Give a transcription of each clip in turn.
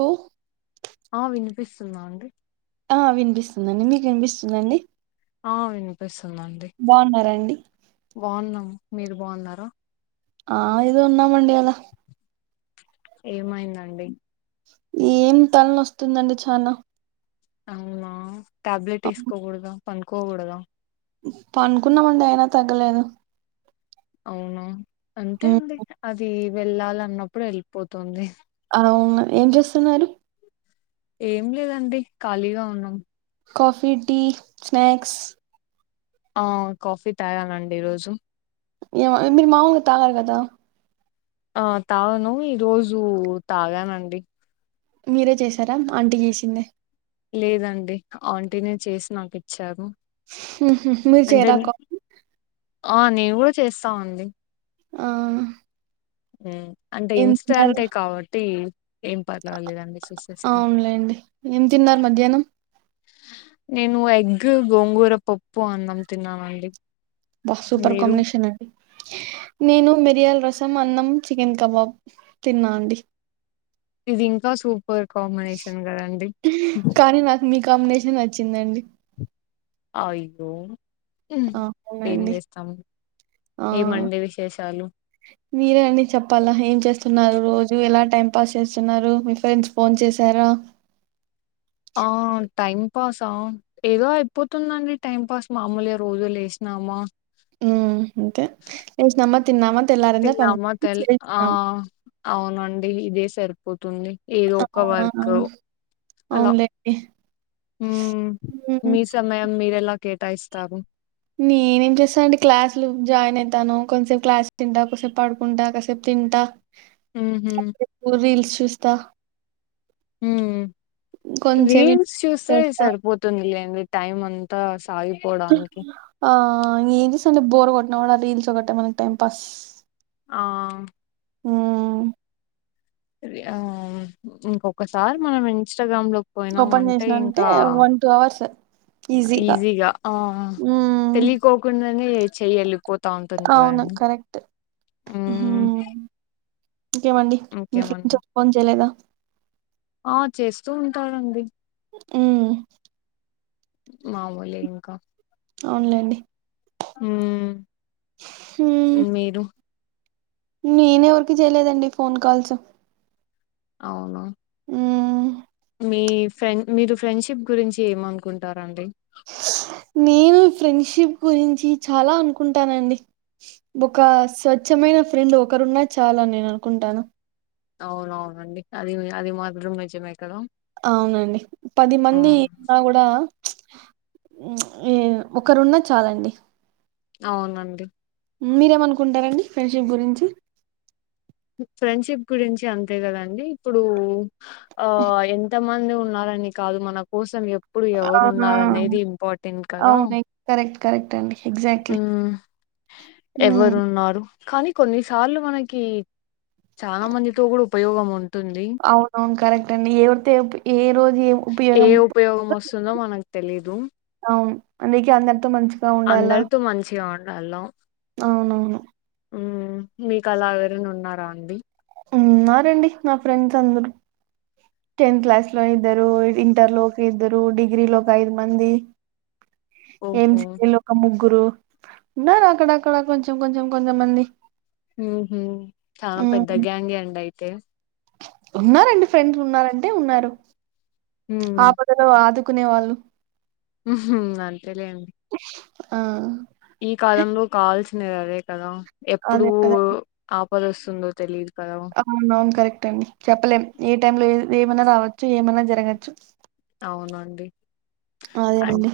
ఉ ఆ వినిపిస్సుందా అండి ఆ విన్పిస్సుందండి మీకు ఇన్పిస్సుందా అండి ఆ వినిపిస్సుందండి బా ఉన్నారా అండి బా ఉన్నం మీరు బా ఉన్నారా ఆ ఏదో ఉన్నాం అండి అలా ఏమైందండి ఏం తల నొస్తుందండి చానా అవునా టాబ్లెట్ ఏసుకోగూడదా పంకోగూడదా పంకున్నామండి అయినా తగ్గలేదు అవునా అంతే ఉమ్, అండి అదీ వెళ్ళాలన్నప్పుడే ఎళ్పోతుంది ఆవును ఏం జేస్సున్నారు ఏం లేదండి ఖాళీగ ఉన్నం కాఫీ టీ స్నాక్స్ ఆ కాఫీ తాగానండి ఈరోజు ఏమో మీరు మామూలుగా తాగరు కదా ఆ తాగను ఈరోజు తాగానండి మీరే చేసారా ఆంటి చేసిందే లేదండి ఆంటినే చేసి నాకు ఇచ్చారు ఉహు, మీరు అంటే చేయరా నే కా ఆ నేను కూడా చేస్తా అండి ఆ ఉమ్ అంటే ఏం తిన్నారు ఇన్స్టాంటే కాబట్టి ఏం పర్వాలేదండి చేసేస్తా. అవునులేండి ఏం తిన్నారు మధ్యాహ్నం నేను ఎగ్గ గోంగూర పప్పు అన్నం తిన్నానండి బా సూపర్ మీరు? కాంబినేషన నేను మిరియాల రస్సమ్ అన్నం చికెన్ కబాబ్ తిన్నా అండి ఇది ఇంకా సూపర్ కాంబినేషన్ కదండి కానీ నాకు మీ కాంబినేషన్ నచ్చిందండి ఐ డోమ్ ఉ ఆ! ఏం అవునండి. జేస్తాము ఆ! ఏమండి విశేషాలు మీరే అండి చెప్పాలా ఏం చేస్తున్నారు రోజు ఎలా టైం పాస్ చేస్తున్నారు మీ ఫ్రెండ్స్ ఫోన్ చేసారా ఆ టైమ్ పాస్ ఆ ఏదో అయిపోతుందండి టైం పాస్ మామూలుగా రోజు లేశినామా ఉ అంతే లేసినామా తిన్నామా తెల్లారందా తిన్నామా పండుకుని తెల్ ఆ! లేశ్నాం అవునండి ఇదే సరిపోతుంది ఏదో ఒక ఆ! వర్క అలా అవునులేండి. హమ్ హ్మ్. మీ సమయం మీరెలా కేటాయిస్తారు నేనేం చేస్తా అండి క్లాసులు జాయిన అయితాను కొంతసేపు క్లాస్ తింటా కొసేపు పడుకుంటా కాసేపు తింటా ఉహు ఓ రీల్స్ చూస్తా ఉమ్ కొంతసేపు రీల్స్ చూస్తే చేస్తా. సరిపోత్ తుంది అండి టైం అంతా సాగిపోవడానికి ఆ ఏం చేస్తామండి బోర్ కొట్టిన కూడా రీల్స్ ఒకటే మనకు టైం పాస్ ఆ ఉమ్ రీ ఆమ్ ఇంకొక్కసారి మనం ఇన్స్టాగ్రామ్ లో పోయినము ఓపెన్ అంటే చేసినంటే ఇంకా వన్ టూ అవర్స్ ఈజీగా ఈజీగ ఆ హ్మ్ తెలికోకుండనే చెయ్యలు పోతా ఉంటుంది అవును కదండి కరెక్ట్. ఉమ్ హ్మ్. ఇంకేమండి మీ ఫ్రెండ్స్ ఫోన్ చేయలేదా ఆ చేస్తూ ఉంటానండి ఉమ్ మామూలే ఇంకా అవునులే అండి ఉమ్ మీరు నేనెవరకి చేయలేదండి ఫోన్ కాల్స్ అవును ఉమ్ మీ ఫ్రెండ్ మీరు ఫ్రెండ్షిప్ గురించి ఏమనుకుంటారండి నేను ఫ్రెండ్షిప్ గురించి చాలా అనుకుంటానండి బొక స్వచ్ఛమైన ఫ్రెండ్ ఒకరున్నా చాలని నేను అనుకుంటాను అవునవునండి అది అది మాత్రం నిజమే కదా అవునండి పది మంది హ్మ్. ఉన్నా కూడా ఎ ఒకరున్న చాలండి అవునండి మీరేమనుకుంటారండి ఫ్రెండ్షిప్ గురించి ఫ్రెండ్షిప్ గురించి అంతే కదండి ఇప్పుడు ఆ ఎంత మంది ఉన్నారని కాదు మన కోసం ఎప్పుడు ఆ! ఎవరున్నరనేది ఇంపార్టెంట్ కదా అవును కరెక్ట్ కరెక్ట్ అండి ఎగ్జాక్ట్లీ ఉమ్మ్ హ్మ్. ఎవరున్నారు కానీ కొన్నిసార్లు మనకి చానా మందితో కూడా ఉపయోగం ఉంటుంది అవునవును కరెక్టే అండి ఎవరితో ఏప్ ఏ రోజు ఏ ఏ ఉపయోగం వస్తుందో మనకు తెలీదు అవును అందుకే అందరితో మంచిగా ఉండాల తో మంచిగా ఉండాల అవునవును ఉమ్మ్ మీకు అలా ఎవరైనా ఉన్నారాండి ఉన్నారండి నా ఫ్రెండ్స్ అందరూ టెన్త్ క్లాస్‌లో ఇద్దరు ఇంటర్లో ఒక ఇద్దరు డిగ్రిలో ఒక ఐదు మంది ఓహో ఎంసీఏలో ఒక ముగ్గురు ఉన్నారు అక్కడక్కడ కొంచెం కొంచెం కొంచెంమంది మ్మ్ఉహ్మ్ చానా పెద్ద గ్యాంగే అండి అయితే ఉన్నారండి ఫ్రెండ్స్ ఉన్నారంటే ఉన్నారు ఉమ్ ఆపదలో ఆదుకునే వాళ్ళు మ్మ్ఉహ్మ్ అంతేలేండి ఆ ఈ కాలంలో కావాల్సినది అదే కదా ఎప్పుడూ అదే కదండీ. ఆపద వస్తుందో తెలిదు కదా అవునవును కరెక్టే అండి చెప్పలేం ఏ టైమ్‌లో ఏ ఏమన్న రావచ్చు ఏమన్నా జరగచ్చు అవునండి అదే అం అండి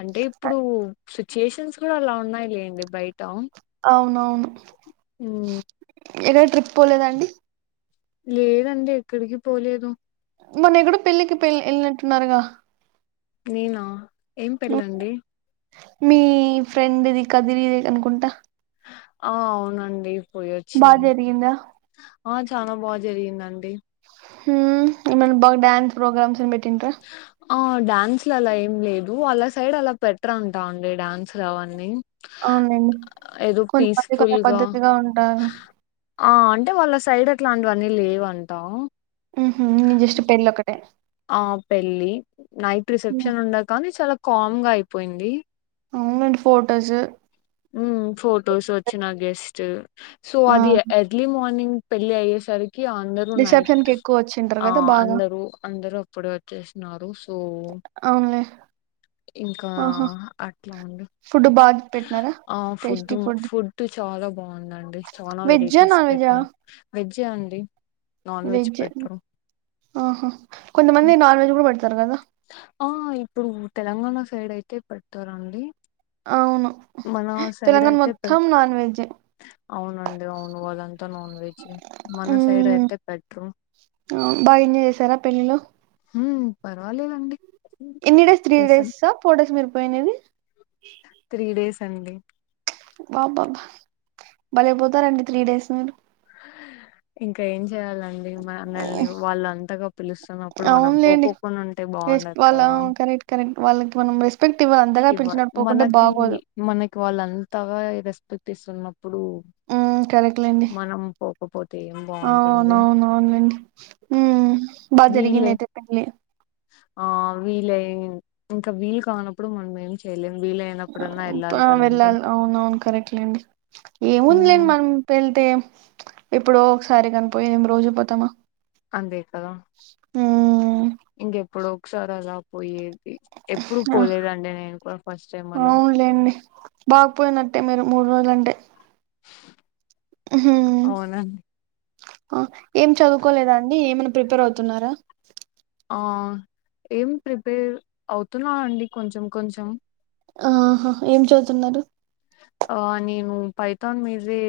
అంటే ఇప్పుడు సిచ్యుయేషన్స్ కూడా అలా ఉన్నాయి లేండి బయట అవునవును ఉమ్మ్ ఏదో ట్రిప్ పోలేదాండి లేదండి ఎక్కడికి పోలేదు మొన్న ఎక్కడో పెళ్ళికి పెళ్లి ఎళ్ళినట్టున్నారుగా నేనా ఏం పెళ్ళండి మీ ఫ్రెండ్‌ది కదిరిది అనుకుంటా ఆ అవునండి బాగా పోయేచ్చినం జరిగిందా ఆ చానా బాగా జరిగిందండి ఉమ్మ్ ఏమన్నా బాగ్ డ్యాన్స్ ప్రోగ్రామ్స్ ఏం పెట్టిండ్రా ఆ డ్యాన్స్‌లు అలా ఏం లేదు వాళ్ళ సైడ్ అలా పెట్రంటా అండి డాన్స్‌లు అవన్నీ అవునులేండి ఏదో కొంతమంది కొంత పీస్ఫుల్ గా పద్ధతిగా ఉంటారు ఆ అంటే వాళ్ళ సైడ్ అట్లాంటివన్నీ లేవంటా ఉహుమ్ జస్ట్ పెళ్ళి ఒకటే ఆ పెళ్ళి నైట్ రిసెప్షన్ ఉండ కానీ చాలా కామ్ గా అయిపోయింది అవునండి ఫోటోసు ఉమ్ ఫొటోస్ వచ్చిన గెస్ట్ సో ఆ అది ఎర్లీ మార్నింగ్ పెళ్ళయ్యే సారి కి అందరూ రిసెప్షన్ నైట్ కి ఎక్కువ వచ్చింటారు ఆ కదా బాగా అందరూ అందరూ అప్పుడే వచ్చేసిన్నారు సో అవునులే ఇంకా ఆహా అట్లా ఉంది ఫుడ్ బాగా పెట్టినారా ఆ ఫుడ్ ఫుడ్ చాలా బాగుందండి చాలా వెజ్జా వెరైటీస్ నాన్ వెజ్జా పెట్టిన వెజ్ ఎ అండి నాన్ వెజ్ పెట్టరు ఆహా కొంతమంది ఉమ్. నాన్ వెజ్ కూడా పెడతారు కదా ఆ ఇప్పుడు తెలంగాణ సైడ్ అయితే పెట్టరండి అవును తెలంగాణ అయితే పె మొత్తం నాన్ వెజ్జ్ ఏ అవునండి అవును వాళ్ళంతా నాన్ వెజ్ మన సైడ్ అయితే పెట్రూ ఆ బాగా ఎంజాజ్ చేశారా పెళ్ళిలో ఉమ్ పర్వాలేదండి ఎనీ డేస్ త్రీ చేసాం డేస్ ఆ ఫోర్ డేస్ ఆ మీరుపోయినిది త్రీ డేస్ అండి బాబాబా బలేపోతారండి త్రీ డేస్ మీరు ఇంకా ఏం చెయాలం డి మనల్ని వాళ్ళు అంతగా పిలుస్తున్నప్పుడు మనం అవునులేండి పోకోకుండా ఉంటే రెస్ బాగుండదు వాళ్ళ కదా కరెక్ట్ కరెక్ట్ వాళ్ళకి మనం రెస్పెక్ట్ ఇవ్వ అంతగా ఇవ్వాలి పిలిచినట్డుపోకుంటే మనకి బాగోదు మనకి వాళ్ళ అంతాగా రెస్పెక్ట్ ఇస్తున్నప్పుడు ఉమ్ కరెక్లేండి మనం పోకపోతే ఏం అ అవున బాగుంటుంది అవున అవునండి ఉమ్ బాగా జరిగింది వీళ్ళే అయితే పెళ్లి ఆ వీలయి ఇంకా వీలు కానప్పుడు మనం ఏం చెయలేం వీలై న్నప్పుడన్న వెళ్ళాలి ఆ కదండి వెళ్ళాలి అవునవును కరెక్ట్లేండి ఏముందిలేండి ఉమ్ మనం వెళ్తే ఎప్పుడో ఒకసారి కనిపోయిందేమి రోజు పోతామా అంతే కదా ఆమ్ ఇంకెప్పుడో ఒకసారి అలా పోయేది ఎప్పుడు పోలేదండి నేను కూడా ఫస్ట్ టైమ్ అలా లేండి బాగుపోయినట్టే మీరు మూడు రోజులు అంటే మ్మ్ అవునా అండి ఆ ఏం చదువుకోలేదా అండి ఏమైనా ప్రిపేర్ అవుతున్నారా ఆ ఏం ప్రిపేర్ అవుతున్నా అండి కొంచెం కొంచెం ఆహా ఏం చదువుతున్నారు ఆ నేను పైథాన్ మీదే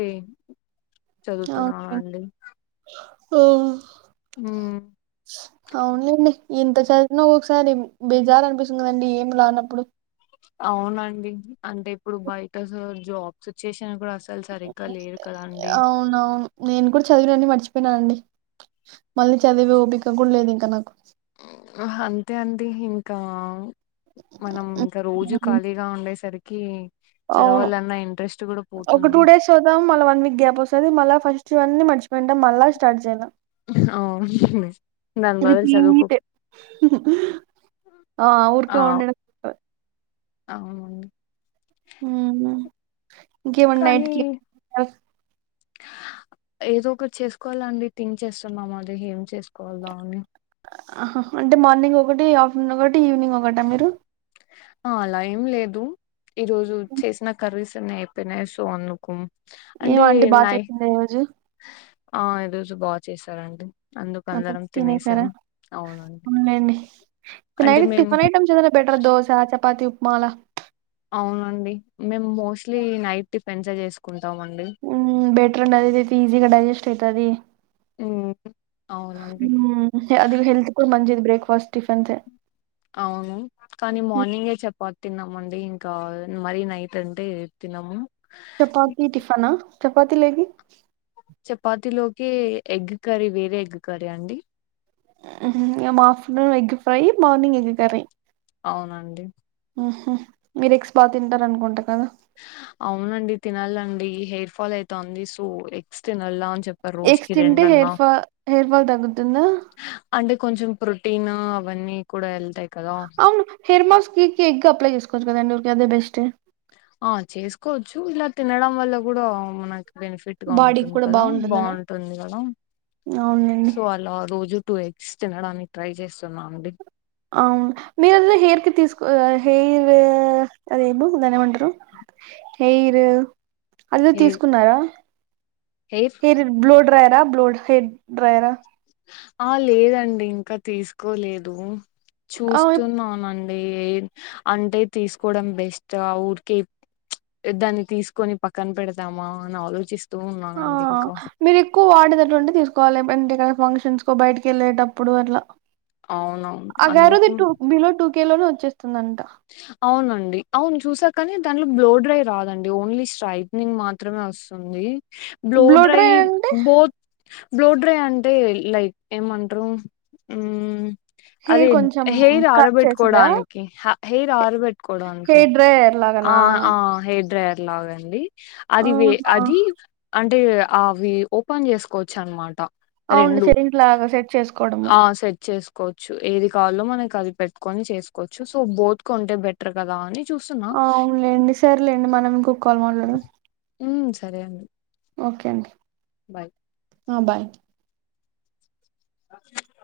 ఆ చదువుతున్నాను మి అండి ఇక సోలా ఉమ్ అవునులేండి ఇంత చదివిన ఒకసారి బెజార్ అనిపిస్తుందిదండి ఏం రానప్పుడు అవునండి అంటే ఇప్పుడు బయట అసలా జాబ్ సిచ్యుయేషన్ కూడా అ అసలు సరిగ్గా లేరు కదా అండి అవునవును నేను కూడా చదివినండి మర్చిపోయినాను అండి మళ్ళీ చదివే ఓపిక కూడా లేదు ఇంక నాకు అహ అంతే అండి ఇంకా మనం ఇంక రోజు ఉమ్. ఖాళీగా ఉండేసరికి చదవాలన్నా ఇంట్రెస్ట్ కూడా పోతుంది చూద్దాం మళ్ళ వన్ వీక్ గ్యాప్ వస్తుంది మళ్ళీ ఫస్ట్ వన్నీ మర్చిపోయింటం మళ్ళీ స్టార్ట్ చేయల్ల ఔ నన్ బదులు చదువుకు హుహు ఆ ఊరికే ఉండ అవును ఉ కానీ ఏదో ఒకటి చేసుకోల్లండి థింక్ చేస్తున్నాము అదే ఏం చేసుకోవల్లా అని అంటే మార్నింగ్ ఒకటి ఆఫ్టర్నూన్ ఒకటి ఈవినింగ్ ఒకట మీరు ఆ అలా ఏం లేదు ఈరోజు చేసిన కర్రీస్ అన్ని అయి పసో వన్నకుమ్ ఏం ఆంటీ బాగా అంటేన్నాయి చేసిందా ఈ రోజు ఆ ఈరోజు బాగ చేసారండి అందుకు అందరం తినేసాం అవునండి అండి అంటే నైట్ మేము టిఫన్ ఐటమ్స్ ఏద బెటర్ దోశ చపాతి ఉప్మాల అవునండి మేము మోస్ట్లీ నైట్ టిఫెన్సే చేసుకుంటాం అండి ఉ బెటర్ అంది అదిదతే ఈజీగా డైజెస్ట్ అయితాది ఉమ్ అవునండి హ అది హెల్త్ కూడా మంజిది బ్రేక్ఫాస్ట్ టిఫిన్సే అవును కానీ మార్నింగే చపాతి తిన్నామండి ఇంకా మరీ నైట్ అంటే తినము చపాతి టిఫన చపాతి లేకి చపాతిలోకి ఎగ్ కర్రీ వేరే ఎగ్ కర్రీ అండి ఉహు afternoon egg fry morning egg curry అవునండి హ మీరు ఎక్స్ బాగ తింటారు అనుకుంట కదా అవునండి తినాలండి హెయిర్ ఫాల్ అయితాంది సో ఎగ్స్ తినల్ల అని చెప్ ఎగ్స్ తింటే హెయిర్ ఫాల్ హెయిర్ ఫాల్ తగ్గుతుందా అంటే కొంచెం ప్రొటీను అవన్నీ కూడా వెళ్తాయి కదా అవును హెర్ మాస్ కి ఎగ్ అప్లై చేసుకోవచ్చు కదండి ఊరికే అదే బెస్ట్ ఆ చేసుకోవచ్చు ఇలా తినడం వల్ల కూడా మనకి బెనిఫిట్ గా బాడీకి ఉంటుంది కూడా కదా బాగుంటుందనా బాగుంటుంది కదా అవునండి సో అలా రోజు టూ ఎగ్స్ తినడానికి ట్రై చేస్తున్నాను అవును మీరుద హెయిర్ కి తీసుకో హెయిర్ అదేమో దాని ఏమంటరు హెయిరూ ఆది హెయిర్ తీసుకున్నారా హెయిర్ బ్లో డ్రయరా బ్లో హెయిర్ డ్రయరా ఆ లేదండి ఇంకా తీసుకోలేదు ఆ చూస్తున్నానం అంటే తీసుకోడం బెస్ట్ ఆ ఊరికె దాన్ని తీసుకొని పక్కన పెడదామా అని ఆలోచిస్ ఆ మీరు ఎక్కువ వాడేటట్లు ఉంటే తీసుకోవాలి అంటే ఫంక్షన్స్ కో బయటికి వెళ్ళేటప్పుడు అట్ల అవునవును ఆ గారది అందుకు టూ బిలో టూకె లోనే వచ్చేస్తుందంట అవునండి అవును చూసాకాని దాంట్లో బ్లోడ్రై రాదండి ఓన్లీ స్ట్రైట్నింగ్ మాత్రమే వస్ తుంది బ్లో డ్రై డ్రైవ్ అంటే బో బ్లో డ్రై అంటే లైక్ ఏమంటారు ఉ. హెయిర్ అదె కొంచెం హెర్ కట్ చేసిందా ఆరబెట్టుకోడానికి హెర్ ఆరబెట్ హెయిర్ డ్రైయర్ లాగాన. అ హెయిర్ డ్రయర్ లాగాండి అది వే ఆహా అది. అంటే అవి ఓపెన్ చేసుకోవచ్చు అనమాట. అ అవును రెండు సెట్టింగ్ లాగా సెట్ చేసుకోవడము ఆ సెట్ చేసు. చ్చు ఏది కాలో మనకి అది పెట్టుకొని చేసుకోవచ్చు సో బోత్ కొంటే బెటర్ కదా అని చూస్తున్నా. అవునులేండి సరేలేండి మనం ఇంకొక్కాల్ మాట్లాడదాం. ఉ సరే అండి. ఓకే అండి. బాయ్. అ బాయ్. అే